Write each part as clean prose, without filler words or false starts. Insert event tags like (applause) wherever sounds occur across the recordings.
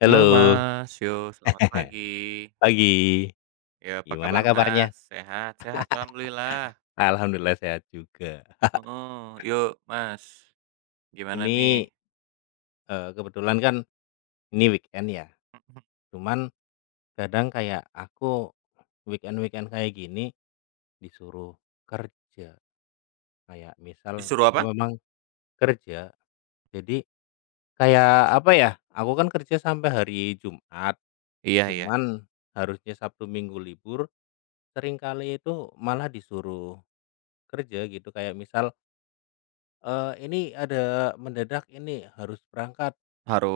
Halo, Halo Mas, yo selamat pagi. (laughs) pagi. Ya apa Gimana kabar kabarnya? Mas? Sehat? Sehat alhamdulillah, Alhamdulillah sehat juga. heeh. Yuk Mas, gimana nih? Ini, kebetulan kan ini weekend ya, (laughs) Mhm, cuman kadang kayak aku weekend-weekend kayak gini disuruh kerja. Kayak misal disuruh aku apa? memang kerja, jadi kayak apa ya, aku kan kerja sampai hari Jumat, Iya iya, cuman harusnya Sabtu Minggu libur, seringkali itu malah disuruh kerja gitu. Kayak misal ini ada mendadak ini, harus berangkat,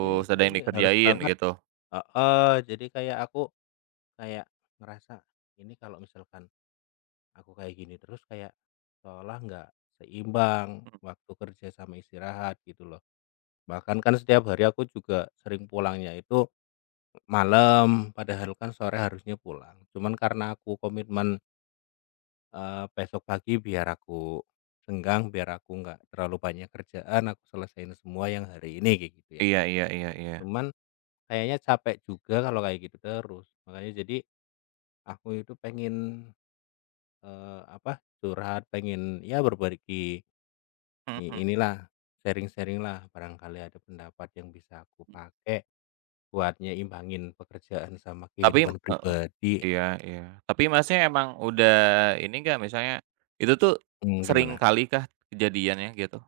ini ada ini yang nih harus dikerjain berangkat, gitu. heeh, jadi kayak aku kayak ngerasa, ini kalau misalkan aku kayak gini terus, kayak seolah nggak seimbang waktu kerja sama istirahat gitu loh. Bahkan kan setiap hari aku juga sering pulangnya itu malam, padahal kan sore harusnya pulang. Cuman karena aku komitmen, besok pagi biar aku senggang, biar aku nggak terlalu banyak kerjaan, aku selesain semua yang hari ini, kayak gitu ya. Iya iya iya iya. Cuman kayaknya capek juga kalau kayak gitu terus. Makanya jadi aku itu pengen, apa, curhat, pengen ya berbagi (laughs) i Mhm, inilah, sharing-sharing lah, barangkali ada pendapat yang bisa aku pakai buat nyeimbangin pekerjaan sama tapi kehidupan heeh, pribadi. iya iya. Tapi Masnya emang udah ini nggak misalnya, itu tuh Mmm, sering gimana? kali kah kejadiannya gitu?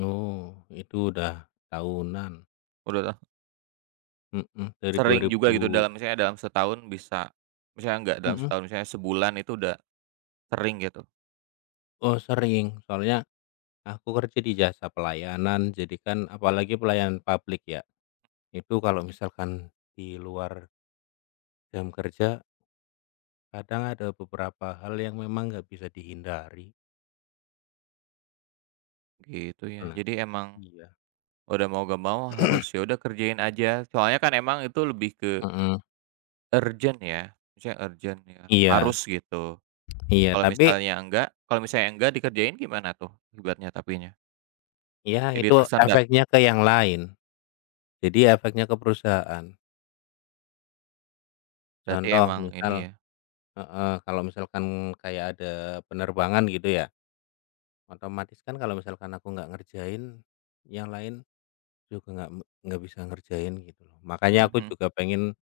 Oh, itu udah tahunan. Udah lah Mhm, dari sering juga gitu 2000. dalam misalnya dalam setahun bisa misalnya nggak dalam mhm, setahun, misalnya sebulan itu udah sering gitu? oh, sering, soalnya aku kerja di jasa pelayanan, jadi kan apalagi pelayanan publik ya. Itu kalau misalkan di luar jam kerja, kadang ada beberapa hal yang memang nggak bisa dihindari. Gitu ya. Nah, Jadi emang iya, udah mau gak mau harus ya udah kerjain aja. Soalnya kan emang itu lebih ke mhm, urgent ya, misalnya urgent ya, harus iya, gitu. iya, tapi Kalau misalnya enggak dikerjain gimana tuh akibatnya tapinya? ya Jadi itu tersendat, efeknya ke yang lain. Jadi efeknya ke perusahaan. berarti Contoh emang ini ya misal, heeh, kalau misalkan kayak ada penerbangan gitu ya, otomatis kan kalau misalkan aku nggak ngerjain, yang lain juga nggak bisa ngerjain gitu loh. mhm Makanya aku mhm. juga pengen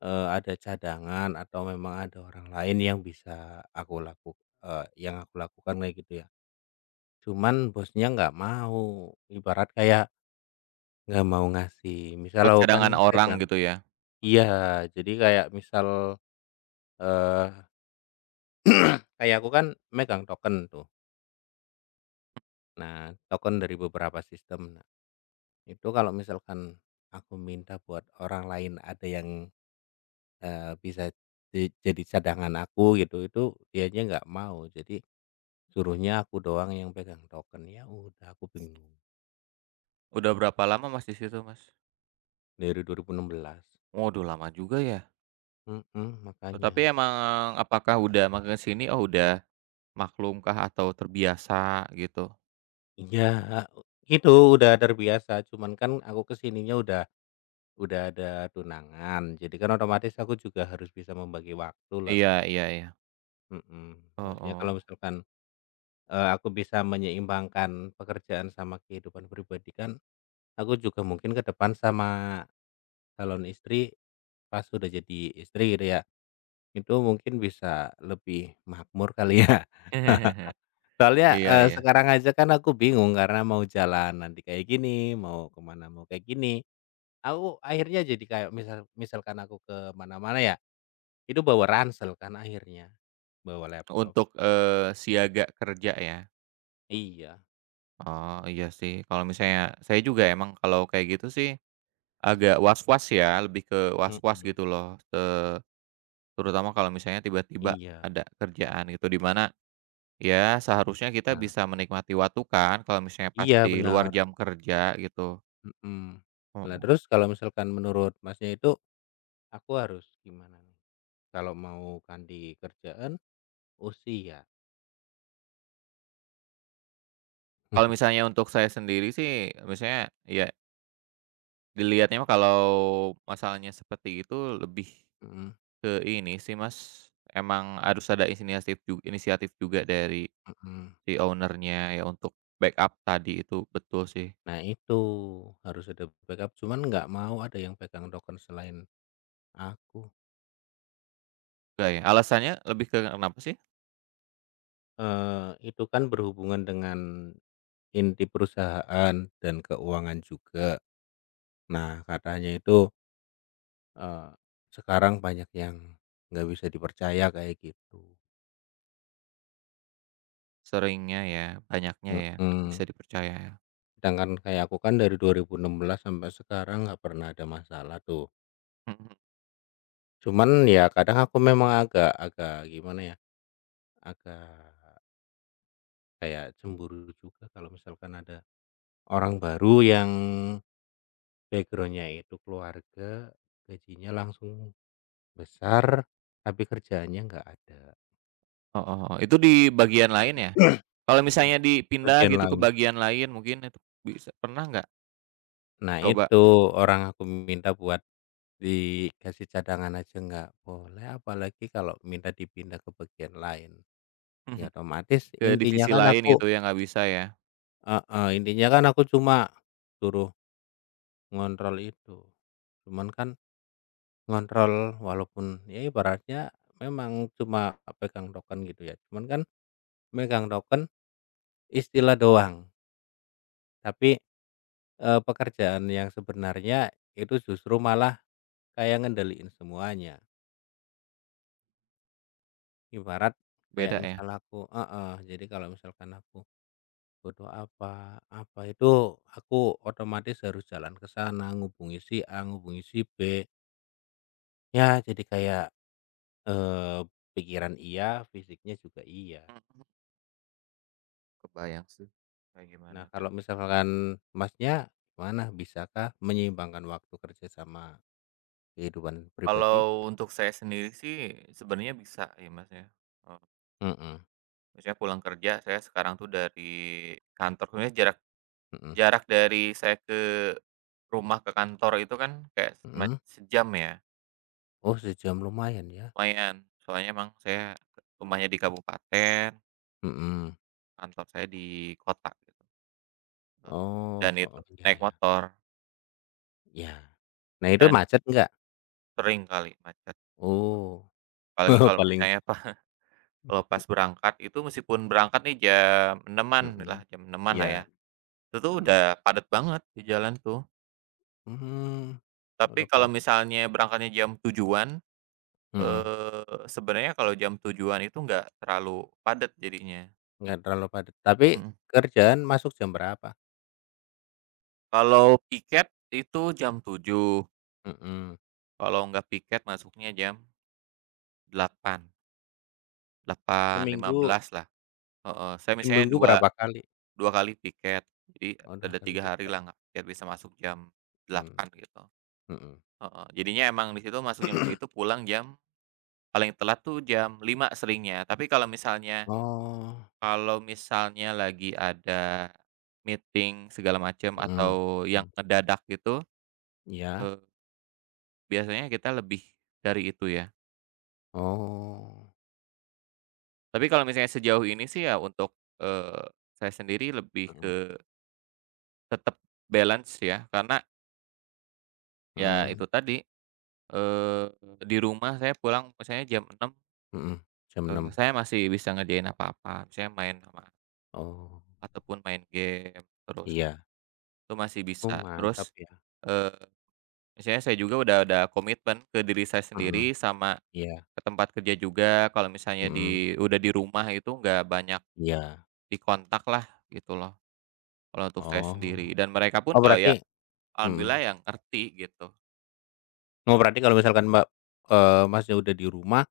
Ada cadangan atau memang ada orang lain yang bisa eee, yang aku lakukan kayak gitu ya. Cuman bosnya nggak mau, ibarat kayak nggak mau ngasih. Misal Oh aku kan cadangan orang pegang, gitu ya? iya, jadi kayak misal, eee, kayak aku kan megang token tuh. Nah, token dari beberapa sistem. Nah, itu kalau misalkan aku minta buat orang lain ada yang, bisa di jadi cadangan aku gitu, itu dianya nggak mau. Jadi suruhnya aku doang yang pegang token, ya udah aku bingung, Udah berapa lama Mas di situ Mas? dari 2016. Waduh lama juga ya? Mhm, Oh tapi makanya. emang apakah udah makin sini, oh udah maklumkah atau terbiasa gitu? Iya, gitu udah terbiasa, cuman kan aku kesininya udah ada tunangan, jadi kan otomatis aku juga harus bisa membagi waktu lah, Iya iya iya. mhm. Maksudnya kalau Oh misalkan, aku bisa menyeimbangkan pekerjaan sama kehidupan pribadi kan, aku juga mungkin ke depan sama calon istri, pas udah jadi istri gitu ya, itu mungkin bisa lebih makmur kali ya. (laughs) oh. (laughs) Soalnya, Iya iya. sekarang aja kan aku bingung karena mau jalan nanti kayak gini, mau kemana mau kayak gini. Aku akhirnya jadi kayak misalkan aku ke mana-mana ya, itu bawa ransel kan akhirnya, bawa laptop. Untuk, siaga kerja ya? Iya, Oh, iya sih. Kalau misalnya saya juga emang kalau kayak gitu sih agak was-was ya, lebih ke was-was mhm, gitu loh, terutama kalau misalnya tiba-tiba iya. ada kerjaan gitu, di mana ya seharusnya kita Nah, bisa menikmati waktu kan kalau misalnya pas iya di luar bener, jam kerja gitu. mhm. Nah, Mhm. terus kalau misalkan menurut Masnya itu, aku harus gimana nih, kalau mau ganti kerjaan? Usia. Kalau (laughs) misalnya untuk saya sendiri sih, misalnya ya dilihatnya mah kalau masalahnya seperti itu lebih Mhm, ke ini sih Mas, emang harus ada inisiatif inisiatif juga dari mhm. si ownernya ya untuk backup tadi itu, betul sih. Nah itu, harus ada backup, cuman nggak mau ada yang pegang token selain aku. Enggak ya, alasannya lebih ke kenapa sih? Itu kan berhubungan dengan inti perusahaan dan keuangan juga. Nah, katanya itu, eee, sekarang banyak yang nggak bisa dipercaya kayak gitu. Seringnya ya, banyaknya ya, nggak bisa Mhm, dipercaya ya. sedangkan kayak aku kan dari 2016 sampai sekarang nggak pernah ada masalah tuh. Mhm, Cuman ya kadang aku memang agak agak gimana ya, agak kayak cemburu juga kalau misalkan ada orang baru yang backgroundnya itu keluarga, gajinya langsung besar, tapi kerjaannya nggak ada. heeh heeh. Itu di bagian lain ya? Kalau Mhm, misalnya dipindah bagian gitu ke lain. bagian lain mungkin itu bisa pernah nggak Nah coba? itu, orang aku minta buat dikasih cadangan aja nggak boleh, apalagi kalau minta dipindah ke bagian lain. Ya (laughs) otomatis Ke divisi lain gitu ya nggak bisa ya, intinya kan aku cuma suruh ngontrol itu. Cuman kan, ngontrol walaupun ya ibaratnya memang cuma pegang token gitu ya, cuman kan megang token istilah doang, tapi, pekerjaan yang sebenarnya itu justru malah kayak ngendaliin semuanya. Ibarat kayak beda ya? misal aku, heeh, jadi kalau misalkan aku butuh apa, apa itu aku otomatis harus jalan ke sana, ngubungi si A, ngubungi si B, ya jadi kayak, eee, pikiran iya, fisiknya juga iya. Mhm, kebayang sih, kayak gimana. Nah, kalau misalkan Masnya gimana, bisakah menyeimbangkan waktu kerja sama kehidupan pribadi? Kalau untuk saya sendiri sih sebenarnya bisa ya, Mas, ya, eee, Mhm, maksudnya pulang kerja saya sekarang tuh dari kantor sebenarnya jarak mhm, jarak dari saya ke rumah ke kantor itu kan kayak mhm. sejam ya, Oh, sejam lumayan ya? lumayan. Soalnya emang saya rumahnya di kabupaten, Mhm. kantor saya di kota gitu, eee, dan Oh, itu heeh, iya, naik iya, motor iya. Nah, itu dan macet nggak? sering kali macet. Oh, Apalagi (laughs) kalau paling, misalnya (laughs) pas berangkat itu meskipun berangkat nih jam 06.00-an mhm, lah, jam 06.00 lah iya, ya. Itu tuh mhm. udah padat banget di jalan tuh. Mmm, Tapi udah kalau padat, misalnya berangkatnya jam tujuan, mhm, sebenarnya kalau jam tujuan itu nggak terlalu padat jadinya. nggak terlalu padat. Tapi Mhm. kerjaan masuk jam berapa? Kalau piket itu jam 7.00, Mhm, kalau nggak piket masuknya jam 8, delapan lima seminggu belas lah, heeh. Saya misalnya seminggu dua berapa kali? dua kali piket, jadi Oh, 2 ada kali 3 hari weekend, lah nggak piket bisa masuk jam mmm, 8 gitu, mhm. heeh. Jadinya emang di situ masuk jam segitu pulang jam paling telat tuh jam 5 seringnya. Tapi kalau misalnya Oh, kalau misalnya lagi ada meeting segala macam mhm, atau yang mhm, ngedadak gitu, iya, eee, biasanya kita lebih dari itu ya. oh, Tapi kalau misalnya sejauh ini sih ya untuk, eee, saya sendiri lebih mhm, ke tetap balance ya, karena ya itu mhm, tadi, eee, di rumah saya pulang misalnya jam 6, mhm, jam enam. Saya masih bisa ngerjain apa-apa, misalnya main sama Oh, ataupun main game terus, iya, itu masih oh, bisa. mantap Terus, ya, eee Misalnya saya juga udah ada komitmen ke diri saya mhm, sendiri sama iya, ke tempat kerja juga, kalau misalnya mhm, udah di rumah itu nggak banyak iya, dikontak lah gitu loh, kalau untuk saya oh, sendiri dan mereka pun oh, kalau ya berarti, mhm, alhamdulillah yang ngerti gitu. oh, berarti kalau misalkan Mbak, Masnya udah di rumah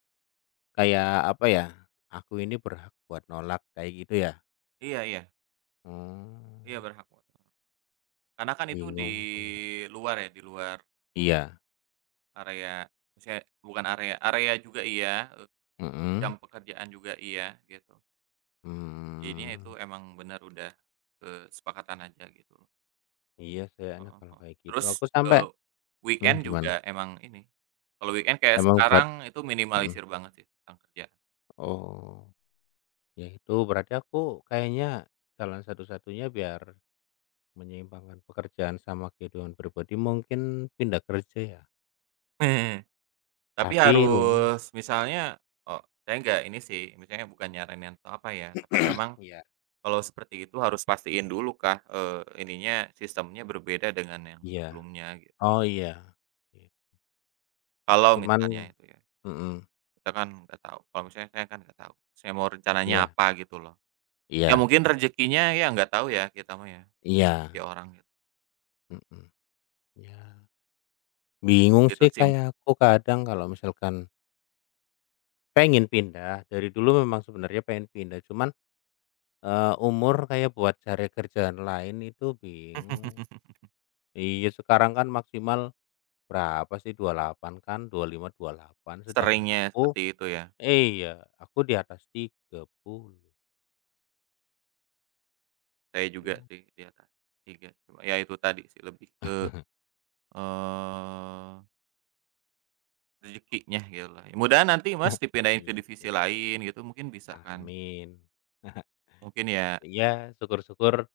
kayak apa ya, aku ini berhak buat nolak kayak gitu ya? Iya iya, iya Mmm, berhak. Karena kan itu di bingung akunya, luar ya, di luar iya, area maksudnya bukan area, area juga iya, jam mhm, pekerjaan juga iya gitu. Jadinya itu mmm, emang benar udah kesepakatan aja gitu. iya sih enak Heeh kalau heeh. kayak gitu Terus, aku sampai, eee, weekend gimana? juga emang ini, kalau weekend kayak Emang buat, sekarang itu mhm. minimalisir banget sih tentang kerjaan. Oh, ya itu berarti aku kayaknya jalan satu-satunya biar menyeimbangkan pekerjaan sama kehidupan pribadi mungkin pindah kerja ya? (laughs) Tapi Tapi lumayan. harus misalnya, saya nggak ini sih, misalnya bukan nyaranin atau apa ya, tapi memang Iya. kalau seperti itu harus pastiin dulu kah, ininya sistemnya berbeda dengan yang Iya. sebelumnya gitu. Oh, iya. Iya. Kalau Cuman, misalnya itu ya, mhm, kita kan nggak tahu, kalau misalnya saya kan nggak tahu, saya mau rencananya iya, apa gitu loh. Ya iya, mungkin rezekinya ya nggak tahu ya kita mah ya, rezeki iya, orang gitu, mhm, iya. Bingung gitu sih sih. kayak aku kadang kalau misalkan pengen pindah, dari dulu memang sebenarnya pengen pindah, cuman, umur kayak buat cari kerjaan lain itu bingung. (laughs) Iya, sekarang kan maksimal berapa sih, 28 kan, dua dua puluh lima 28, sedangkan Seringnya aku, seperti itu ya. iya, aku di atas 30 Saya ya. juga sih di atas 3, cuma ya itu tadi sih lebih ke, eee, rezekinya gitu lah. Mudahan nanti Nah, Mas dipindahin ke gitu. divisi lain gitu mungkin bisa kan? Amin. (laughs) Mungkin ya. Iya, syukur-syukur,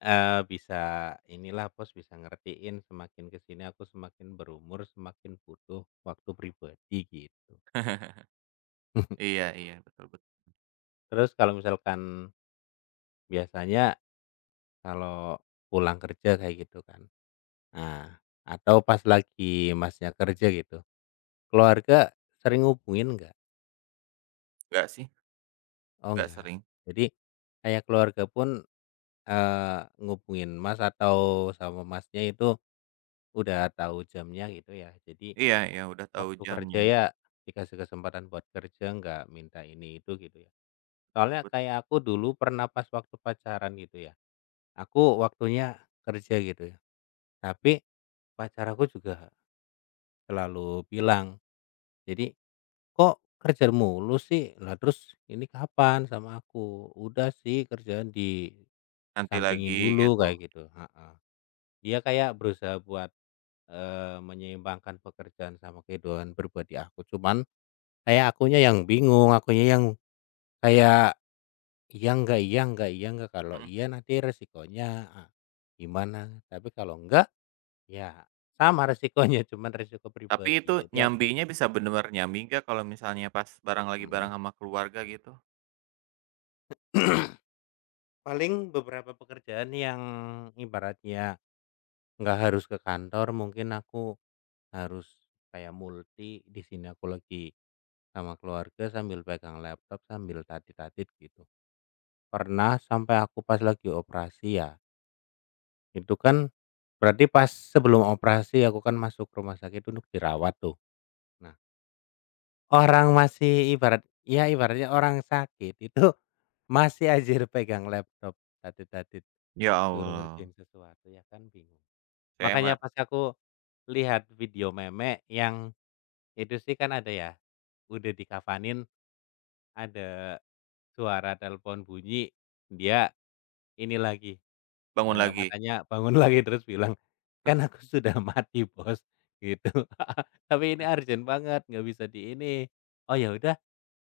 bisa inilah Bos, bisa ngertiin, semakin ke sini aku semakin berumur, semakin butuh waktu pribadi, gitu. (laughs) (laughs) Iya iya, betul betul Terus kalau misalkan biasanya kalau pulang kerja kayak gitu kan, nah, atau pas lagi Masnya kerja gitu, keluarga sering ngubungin nggak? enggak sih, Oh, enggak nggak. sering. Jadi kayak keluarga pun, ngubungin Mas atau sama Masnya itu udah tahu jamnya gitu ya? Jadi Iya iya, udah tahu waktu jamnya, kerja ya dikasih kesempatan buat kerja, nggak minta ini itu gitu ya? Soalnya but kayak aku dulu pernah pas waktu pacaran gitu ya, aku waktunya kerja gitu ya, tapi pacar aku juga selalu bilang, jadi, "Kok kerja mulu sih? Lah terus ini kapan sama aku? Udah sih kerjaan nanti disampingin lagi dulu," gitu. kayak gitu, heeh. Dia kayak berusaha buat, menyeimbangkan pekerjaan sama kehidupan pribadi aku, cuman kayak akunya yang bingung, akunya yang kayak, iya enggak, iya enggak, iya enggak, kalau Mhm. iya nanti resikonya a gimana, tapi kalau enggak, ya sama resikonya, (laughs) cuman resiko Tapi pribadi. itu Jadi aku, nyambinya bisa bener-bener nyambi nggak kalau misalnya pas barang lagi barang mhm. sama keluarga gitu? Paling beberapa pekerjaan yang ibaratnya nggak harus ke kantor, mungkin aku harus kayak multi, di sini aku lagi sama keluarga sambil pegang laptop, sambil tatit-tatit gitu. Pernah sampai aku pas lagi operasi ya, itu kan berarti pas sebelum operasi aku kan masuk rumah sakit untuk dirawat tuh. Nah, orang masih ibarat ya, ibaratnya orang sakit itu (laughs) masih aja pegang laptop, tatit-tatit, Ya suruh Allah, ngerjain sesuatu ya kan bingung. saya mah Makanya pas aku lihat video meme yang itu sih kan ada ya, udah dikafanin, ada suara telepon bunyi, dia ini lagi, bangun lagi. matanya bangun lagi (laughs) terus bilang, "Kan aku sudah mati Bos," gitu. (laughs) "Tapi ini urgent banget, nggak bisa di ini." "Oh ya udah,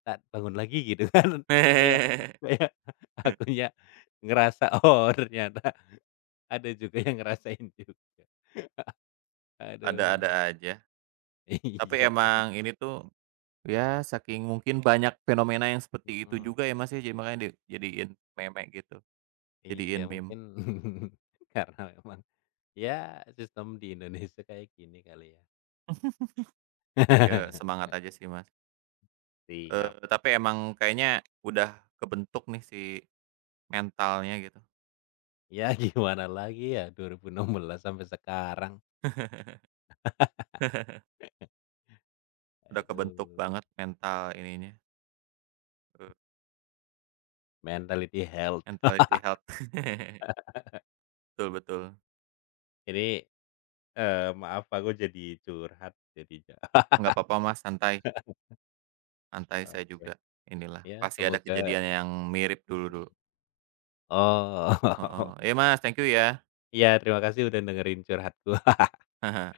tak bangun lagi," gitu (laughs) kan. Kayak (laughs) kayak akunya ngerasa, oh ternyata ada juga yang ngerasain juga. Aduh, Ada-ada aja. (laughs) Tapi iya kan, emang ini tuh, ya saking mungkin banyak fenomena yang seperti itu mhm. juga ya Mas ya, jadi makanya di jadiin meme gitu, Iya jadiin meme. mungkin, (laughs) karena memang, ya sistem di Indonesia kayak gini kali ya. (laughs) Ya semangat (laughs) aja sih Mas. Eee, Siap. tapi emang kayaknya udah kebentuk nih si mentalnya gitu. Ya gimana lagi ya, 2016 sampai sekarang. (laughs) Udah kebentuk Aduh, banget mental ininya, eee, mentality health. mentality (laughs) health. (laughs) Betul betul. Ini, maaf aku jadi curhat jadinya. (laughs) Nggak apa-apa Mas, santai. Santai, saya juga Oke. inilah, Ya pasti ada semoga, kejadian yang mirip dulu-dulu. Heeh. oh. Iya (laughs) Mas, thank you ya. Ya terima kasih udah dengerin curhatku. Haha